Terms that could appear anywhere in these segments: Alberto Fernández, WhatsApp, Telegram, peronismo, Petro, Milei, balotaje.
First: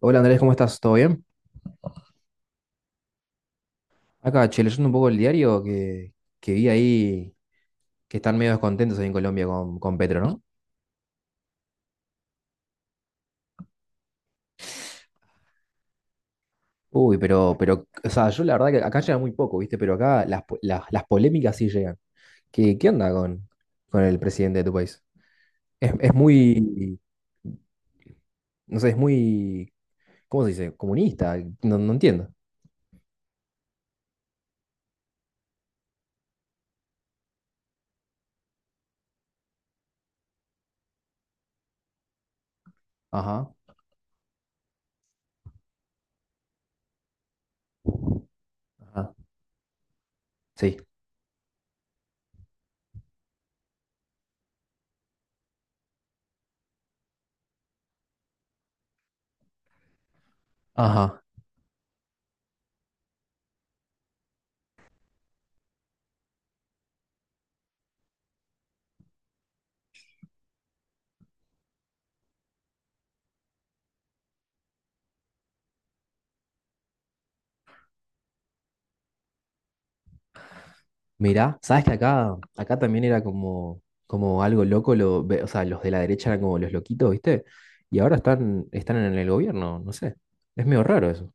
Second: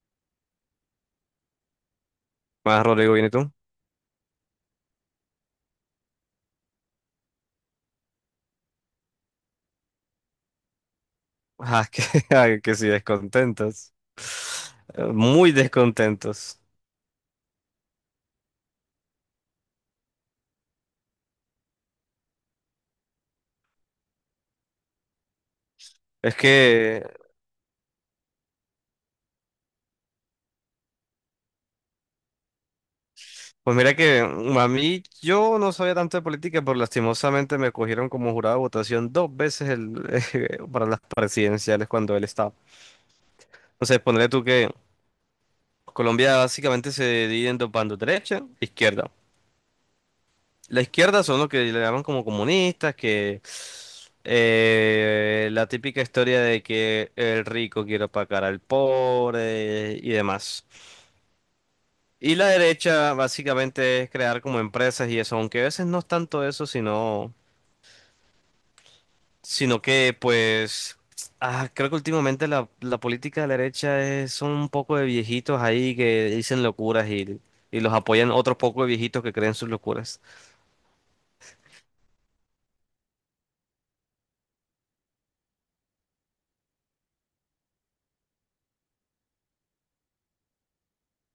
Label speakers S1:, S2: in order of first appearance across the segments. S1: Hola Andrés, ¿cómo estás? ¿Todo bien?
S2: Más Rodrigo, ¿viene tú?
S1: Acá, che, leyendo un poco el diario que vi ahí que están medio descontentos ahí en Colombia con Petro, ¿no?
S2: Ah, que, ay, que sí, descontentos. Muy descontentos.
S1: Uy, pero, o sea, yo la verdad que acá llega muy poco, ¿viste? Pero acá las polémicas sí llegan. ¿Qué onda con el presidente de tu país? Es
S2: Es
S1: muy,
S2: que,
S1: no sé, es muy, ¿cómo se dice? Comunista, no, no entiendo.
S2: pues mira que a mí yo no sabía tanto de política, pero lastimosamente me cogieron como jurado de votación dos veces el, para las presidenciales cuando él estaba.
S1: Ajá,
S2: Entonces, ponle tú que Colombia básicamente se divide en dos bandos, derecha e
S1: ajá,
S2: izquierda.
S1: sí,
S2: La izquierda son los que le llaman como comunistas, que la típica historia de que el rico quiere opacar al pobre y demás.
S1: ajá.
S2: Y la derecha básicamente es crear como empresas y eso, aunque a veces no es tanto eso, sino, sino que pues creo que últimamente la política de la derecha es, son un poco de viejitos ahí que dicen locuras y los apoyan otros pocos de viejitos que creen sus locuras.
S1: Mirá, sabes que acá también era como algo loco, o sea, los de la derecha eran como los loquitos, ¿viste? Y ahora están en el gobierno, no sé. Es medio raro eso.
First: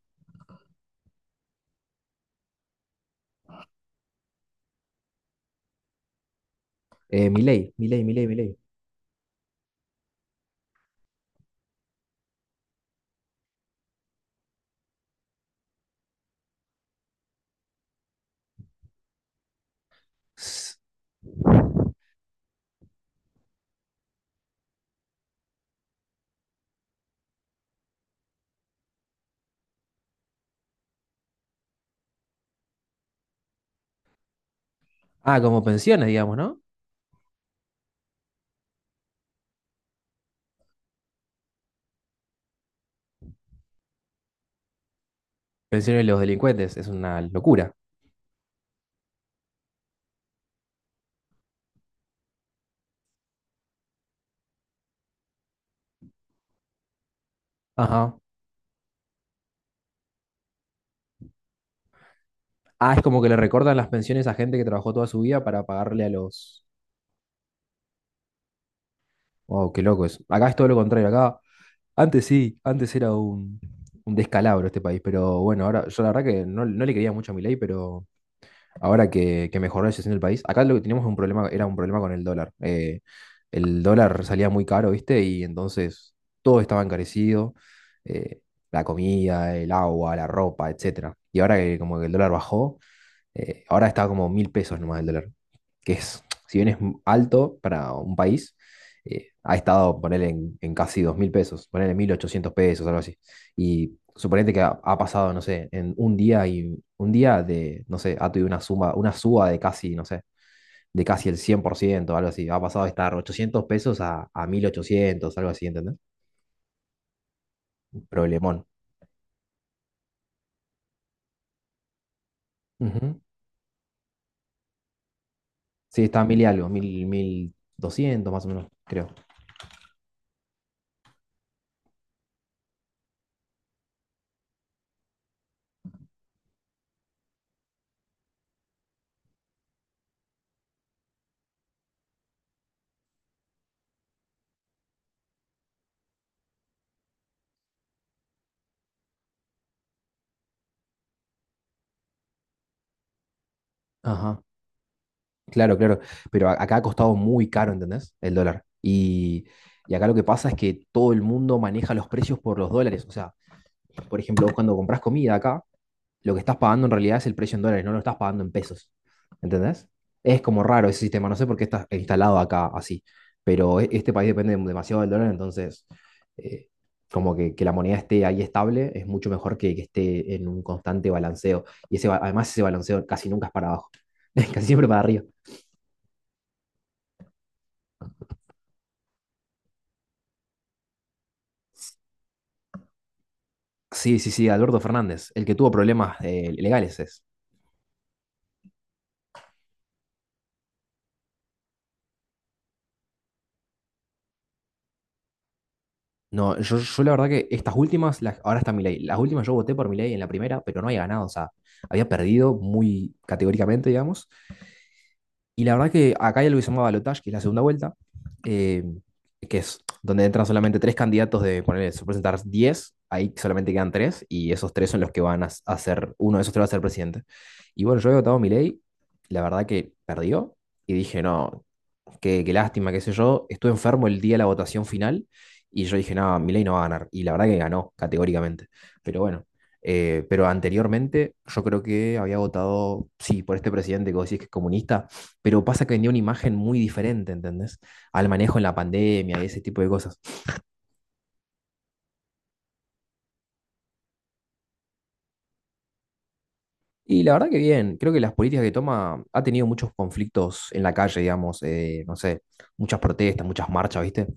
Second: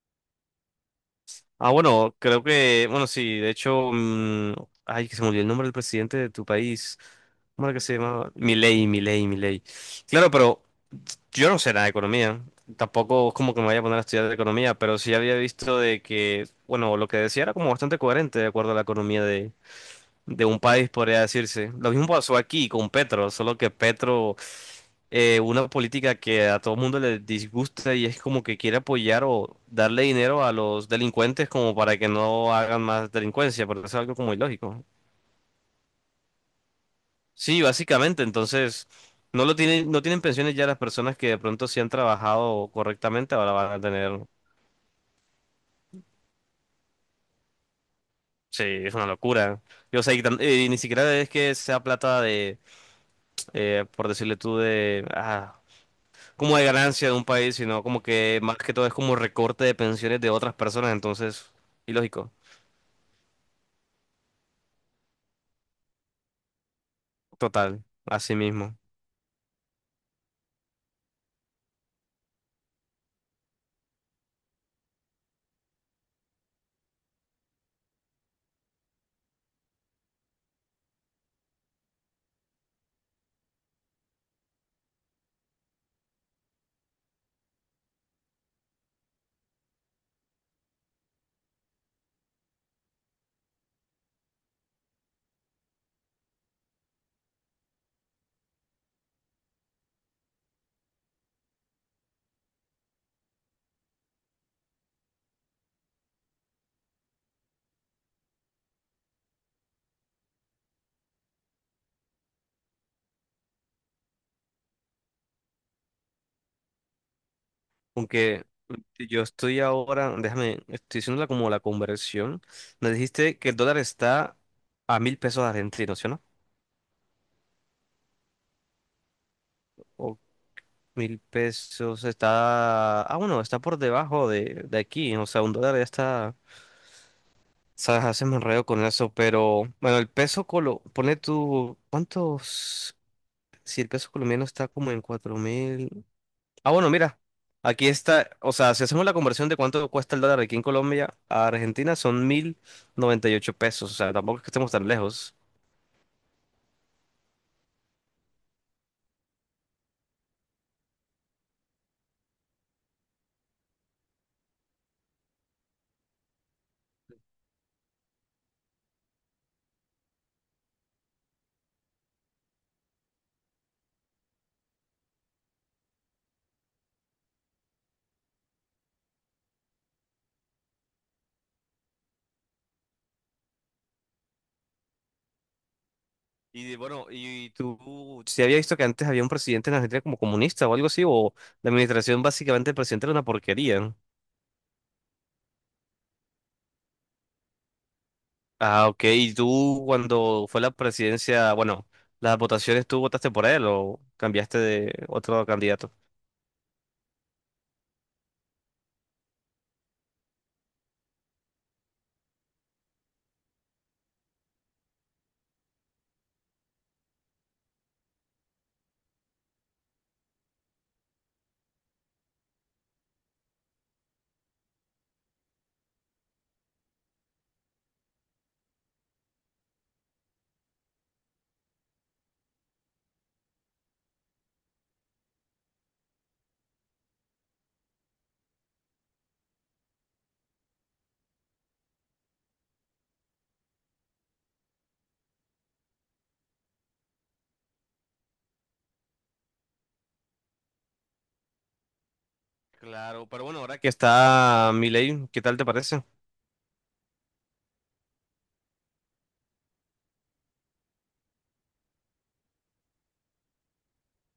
S2: Ah, bueno, creo que, bueno, sí, de hecho, ay, que se me olvidó el nombre del presidente de tu país. ¿Cómo
S1: Milei,
S2: era que se
S1: Milei, Milei,
S2: llamaba?
S1: Milei.
S2: Milei, Milei, Milei. Claro, pero yo no sé nada de economía. Tampoco es como que me vaya a poner a estudiar de economía, pero sí había visto de que, bueno, lo que decía era como bastante coherente de acuerdo a la economía de un
S1: S-
S2: país, podría decirse. Lo mismo pasó aquí con Petro, solo que Petro una política que a todo mundo le disgusta y es como que quiere apoyar o darle dinero a los delincuentes como para que no hagan más delincuencia, porque es algo como ilógico.
S1: Ah, como pensiones, digamos, ¿no?
S2: Sí, básicamente, entonces no lo tienen, no tienen pensiones ya las personas que de pronto sí han trabajado correctamente, ahora van a tener,
S1: Pensiones de los delincuentes, es una locura.
S2: sí, es una locura. Y, o sea, y, y ni siquiera es que sea plata de, por decirle tú, de, como de ganancia de un país, sino como
S1: Ajá.
S2: que más que todo es como recorte de pensiones de otras personas, entonces, ilógico.
S1: Ah, es como que le recortan las pensiones a gente que trabajó toda su vida para pagarle a los.
S2: Total, así mismo.
S1: Wow, qué loco eso. Acá es todo lo contrario, acá. Antes sí, antes era un descalabro este país, pero bueno, ahora yo la verdad que no, no le quería mucho a Milei, pero ahora que mejoró la situación del país, acá lo que teníamos un problema, era un problema con el dólar. El dólar salía muy caro, ¿viste? Y entonces todo estaba encarecido, eh, la comida, el agua, la ropa, etcétera. Y ahora que como que el dólar bajó, ahora está como 1.000 pesos nomás el dólar, que es, si bien es alto para un país, ha estado, ponele, en casi 2.000 pesos, ponele 1.800 pesos, algo así. Y suponete que ha pasado, no sé, en un día y un día de, no sé, ha tenido una suma, una suba de casi, no sé, de casi el 100% algo así. Ha pasado de estar 800 pesos a 1.800 algo así, ¿entendés? Un
S2: Aunque
S1: problemón.
S2: yo estoy ahora, déjame, estoy haciéndola como la conversión. Me
S1: Ujú.
S2: dijiste que el dólar está a 1.000 pesos argentinos,
S1: Sí,
S2: ¿sí o
S1: está
S2: no?
S1: mil y algo, mil doscientos más o menos, creo.
S2: O 1.000 pesos está... Ah, bueno, está por debajo de aquí. O sea, un dólar ya está... Sabes, haces me enredo con eso, pero... Bueno, el peso colo... Pone tú... ¿Cuántos...? Si el peso colombiano está como en 4.000... Ah, bueno, mira, aquí está, o sea, si hacemos la conversión de cuánto cuesta el dólar aquí en Colombia a Argentina, son 1.098 pesos, o sea, tampoco
S1: Ajá.
S2: es que estemos tan lejos.
S1: Claro, claro, pero acá ha costado muy caro, ¿entendés? El dólar. Y acá lo que pasa es que todo el mundo maneja los precios por los dólares. O sea, por ejemplo, vos cuando compras comida acá, lo que estás pagando en realidad es el precio en dólares, no lo estás pagando en pesos. ¿Entendés? Es como raro ese sistema, no sé por qué está instalado acá así, pero este país depende demasiado del dólar, entonces eh, como que la moneda esté ahí estable es mucho mejor que esté en un constante balanceo. Y además ese balanceo casi nunca es para abajo, casi siempre para arriba.
S2: Bueno, y tú, si había visto que antes había un presidente en Argentina como comunista o algo así, o la administración básicamente del presidente era una porquería.
S1: Sí, sí, sí, Alberto Fernández, el que tuvo problemas legales es.
S2: Ah, ok, y tú cuando fue la presidencia, bueno, las votaciones, ¿tú votaste por él o cambiaste de otro candidato?
S1: No, yo la verdad que estas últimas, ahora está Milei. Las últimas yo voté por Milei en la primera, pero no había ganado, o sea, había perdido muy categóricamente, digamos. Y la verdad que acá hay algo que se llama balotaje, que es la segunda vuelta, eh, que es donde entran solamente tres candidatos de ponerle, se presentar 10, ahí solamente quedan tres, y esos tres son los que van a ser, uno de esos tres va a ser presidente. Y bueno, yo he votado Milei, la verdad que perdió, y dije, no, qué lástima, qué sé yo. Estuve enfermo el día de la votación final y yo dije, no, Milei no va a ganar. Y la verdad que ganó, categóricamente. Pero bueno, pero anteriormente yo creo que había votado, sí, por este presidente que vos decís que es comunista, pero pasa que vendió una imagen muy diferente, ¿entendés? Al manejo en la pandemia y ese tipo de cosas.
S2: Claro, pero bueno, ahora que está Milei, ¿qué tal te parece?
S1: Y la verdad que bien, creo que las políticas que toma ha tenido muchos conflictos en la calle, digamos, no sé, muchas protestas, muchas marchas, ¿viste?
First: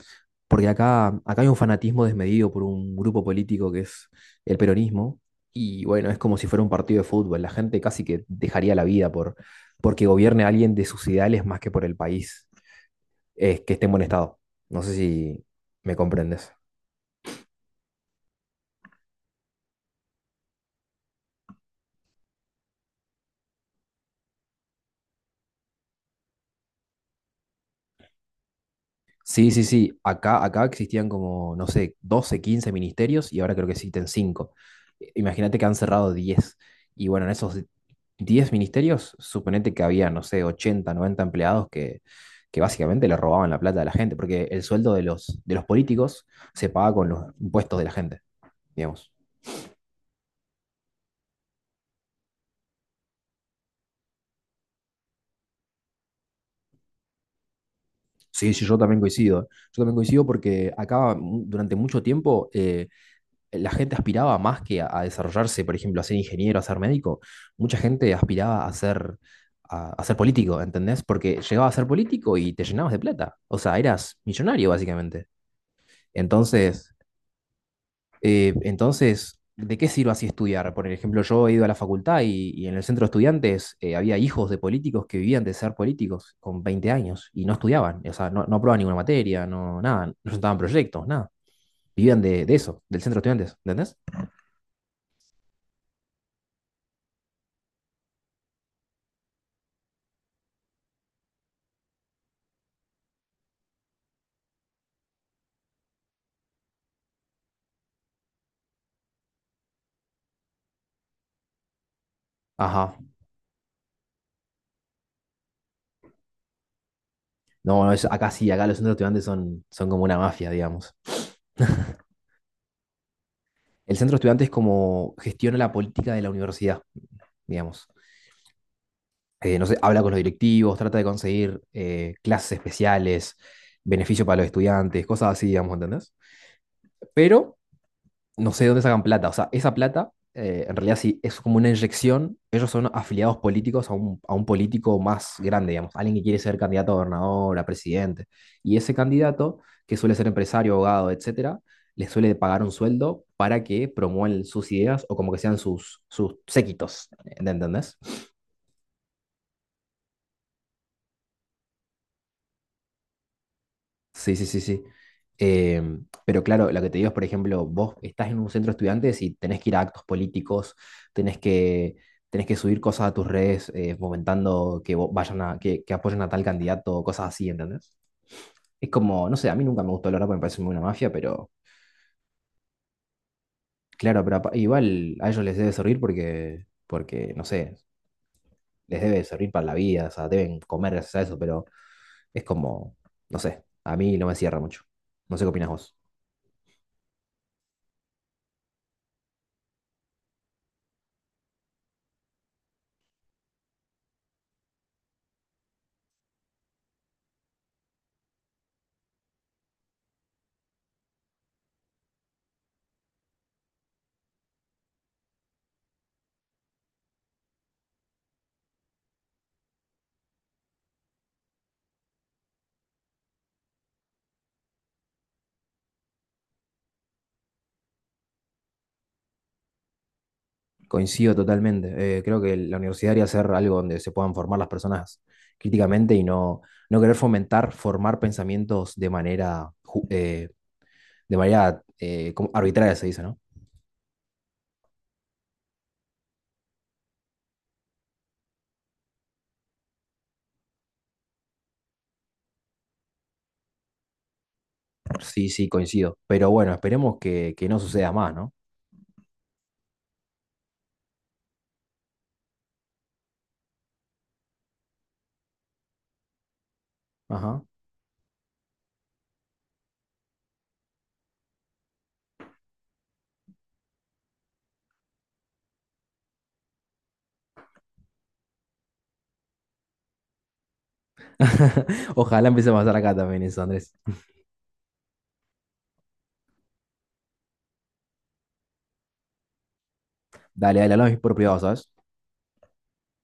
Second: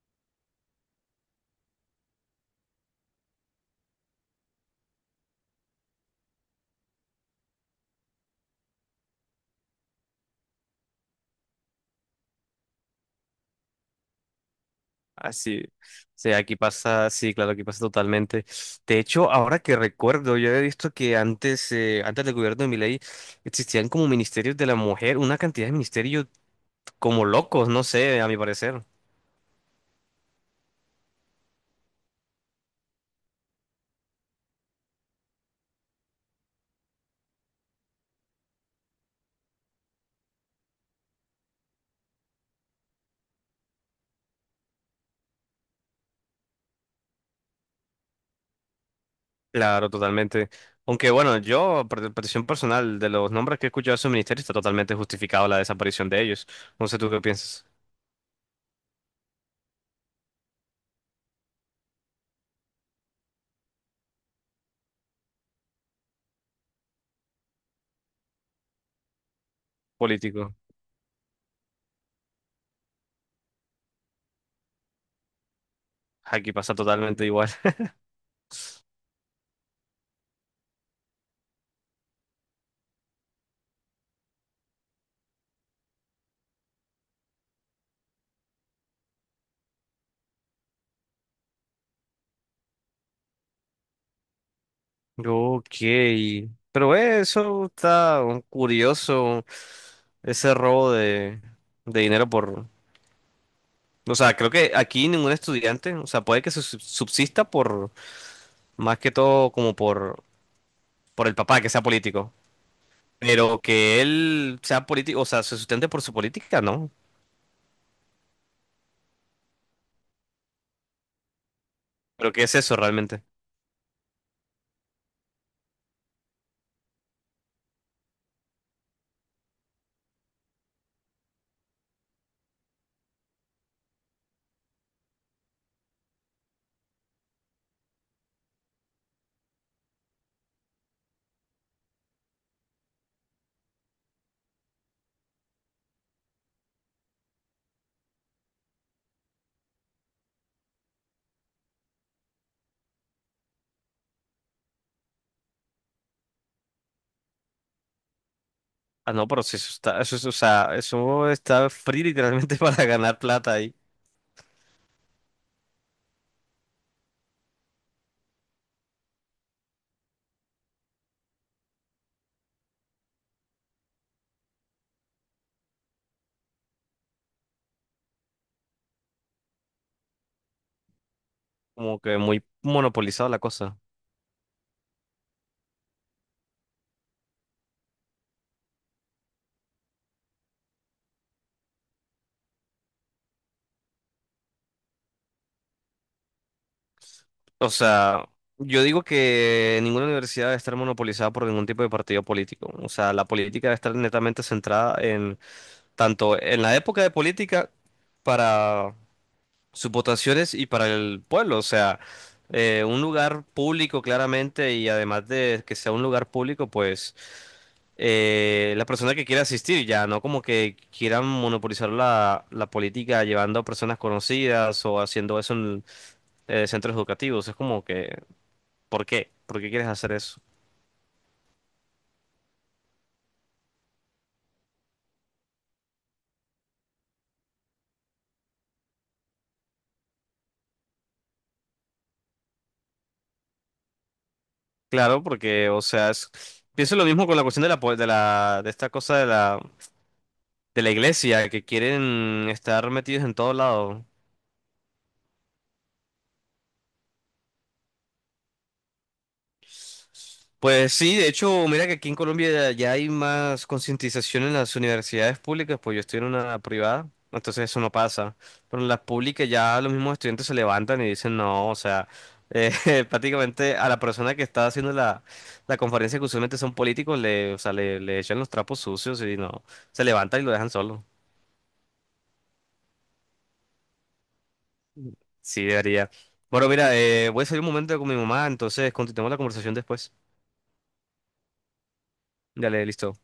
S1: Porque acá hay un fanatismo desmedido por un grupo político que es el peronismo, y bueno, es como si fuera un partido de fútbol, la gente casi que dejaría la vida porque gobierne a alguien de sus ideales más que por el país, que esté en buen estado. No sé si
S2: Así sí,
S1: me
S2: sí,
S1: comprendes.
S2: aquí pasa, sí, claro, aquí pasa totalmente. De hecho, ahora que recuerdo, yo he visto que antes del gobierno de Milei existían como ministerios de la mujer, una cantidad de ministerios como locos, no sé, a mi parecer.
S1: Sí, sí, sí. Acá existían como, no sé, 12 15 ministerios y ahora creo que existen 5. Imagínate que han cerrado 10. Y bueno, en esos 10 ministerios, suponete que había, no sé, 80 90 empleados que básicamente le robaban la plata a la gente, porque el sueldo de los políticos se paga con los impuestos de la gente, digamos.
S2: Claro, totalmente. Aunque bueno, yo, por petición personal, de los nombres que he escuchado de esos ministerios, está totalmente justificado la desaparición de ellos. No sé tú qué piensas,
S1: Sí, sí, yo también coincido. Yo también coincido porque acá durante mucho tiempo la gente aspiraba más que a desarrollarse, por ejemplo, a ser ingeniero, a ser médico, mucha gente aspiraba a ser, a ser
S2: político.
S1: político, ¿entendés? Porque llegabas a ser político y te llenabas de plata, o sea, eras millonario básicamente.
S2: Aquí pasa
S1: Entonces,
S2: totalmente igual.
S1: entonces, ¿de qué sirve así estudiar? Por ejemplo, yo he ido a la facultad y en el centro de estudiantes había hijos de políticos que vivían de ser políticos con 20 años y no estudiaban, o sea, no, no aprobaban ninguna materia, no, nada, no presentaban proyectos, nada. Vivían de eso, del centro de estudiantes, ¿entendés?
S2: Ok, pero eso está un curioso, ese robo de dinero por... O sea, creo que aquí ningún estudiante, o sea, puede que se subsista por, más que todo como por el papá que sea político,
S1: Ajá.
S2: pero que él sea político, o sea, se sustente por su política, ¿no?
S1: No, no, acá sí, acá los centros estudiantes son como una mafia, digamos.
S2: Pero ¿qué es eso realmente?
S1: El centro estudiante es como gestiona la política de la universidad, digamos. No sé, habla con los directivos, trata de conseguir clases especiales, beneficio para los estudiantes, cosas así, digamos, ¿entendés? Pero no sé de dónde sacan plata. O sea, esa plata, en realidad sí, es como una inyección. Ellos son afiliados políticos a un político más grande, digamos, alguien que quiere ser candidato a gobernador, a presidente. Y ese candidato, que suele ser empresario, abogado, etcétera, les suele pagar un sueldo para que promuevan sus ideas o como que sean sus séquitos, ¿entendés?
S2: Ah, no, pero sí, eso está, eso, o sea, eso está free literalmente para ganar plata ahí,
S1: Sí, sí, sí, sí. Pero claro, lo que te digo es, por ejemplo, vos estás en un centro de estudiantes y tenés que ir a actos políticos, tenés que, tenés que subir cosas a tus redes fomentando que vayan a, que apoyen a tal candidato, cosas así, ¿entendés? Es como, no sé, a mí nunca me gustó la verdad porque me parece muy una mafia, pero
S2: como que muy monopolizado la cosa.
S1: claro, pero igual a ellos les debe servir porque, no sé, les debe servir para la vida, o sea, deben comer gracias a eso, pero es como, no sé, a mí no me cierra mucho. No sé qué opinas vos.
S2: O sea, yo digo que ninguna universidad debe estar monopolizada por ningún tipo de partido político. O sea, la política debe estar netamente centrada en tanto en la época de política para sus votaciones y para el pueblo. O sea, un lugar público claramente y además de que sea un lugar público, pues la persona que quiera asistir ya, no como que quieran monopolizar la política llevando a personas conocidas o haciendo eso en centros educativos. Es como que... ¿Por qué? ¿Por qué quieres hacer eso?
S1: Coincido totalmente. Creo que la universidad debería ser algo donde se puedan formar las personas críticamente y no, no querer fomentar, formar pensamientos de manera, como arbitraria, se dice, ¿no?
S2: Claro, porque, o sea, pienso lo mismo con la cuestión de la, de la, de esta cosa de la, iglesia, que quieren estar metidos en todo lado.
S1: Sí, sí, coincido. Pero bueno, esperemos que no suceda más, ¿no?
S2: Pues sí, de hecho, mira que aquí en Colombia ya hay más concientización en las universidades públicas, pues yo estoy en una privada,
S1: Ajá.
S2: entonces eso no pasa. Pero en las públicas ya los mismos estudiantes se levantan y dicen, no, o sea, eh, prácticamente a la persona que está haciendo la conferencia, que usualmente son políticos, le, o sea, le echan los trapos sucios y no, se levantan y lo dejan solo.
S1: Ojalá empiece a pasar acá también eso, Andrés.
S2: Sí, debería. Bueno, mira, voy a salir un momento con mi mamá, entonces continuamos la conversación después.
S1: Dale, dale, hablamos por privado, ¿sabes?
S2: Dale, listo.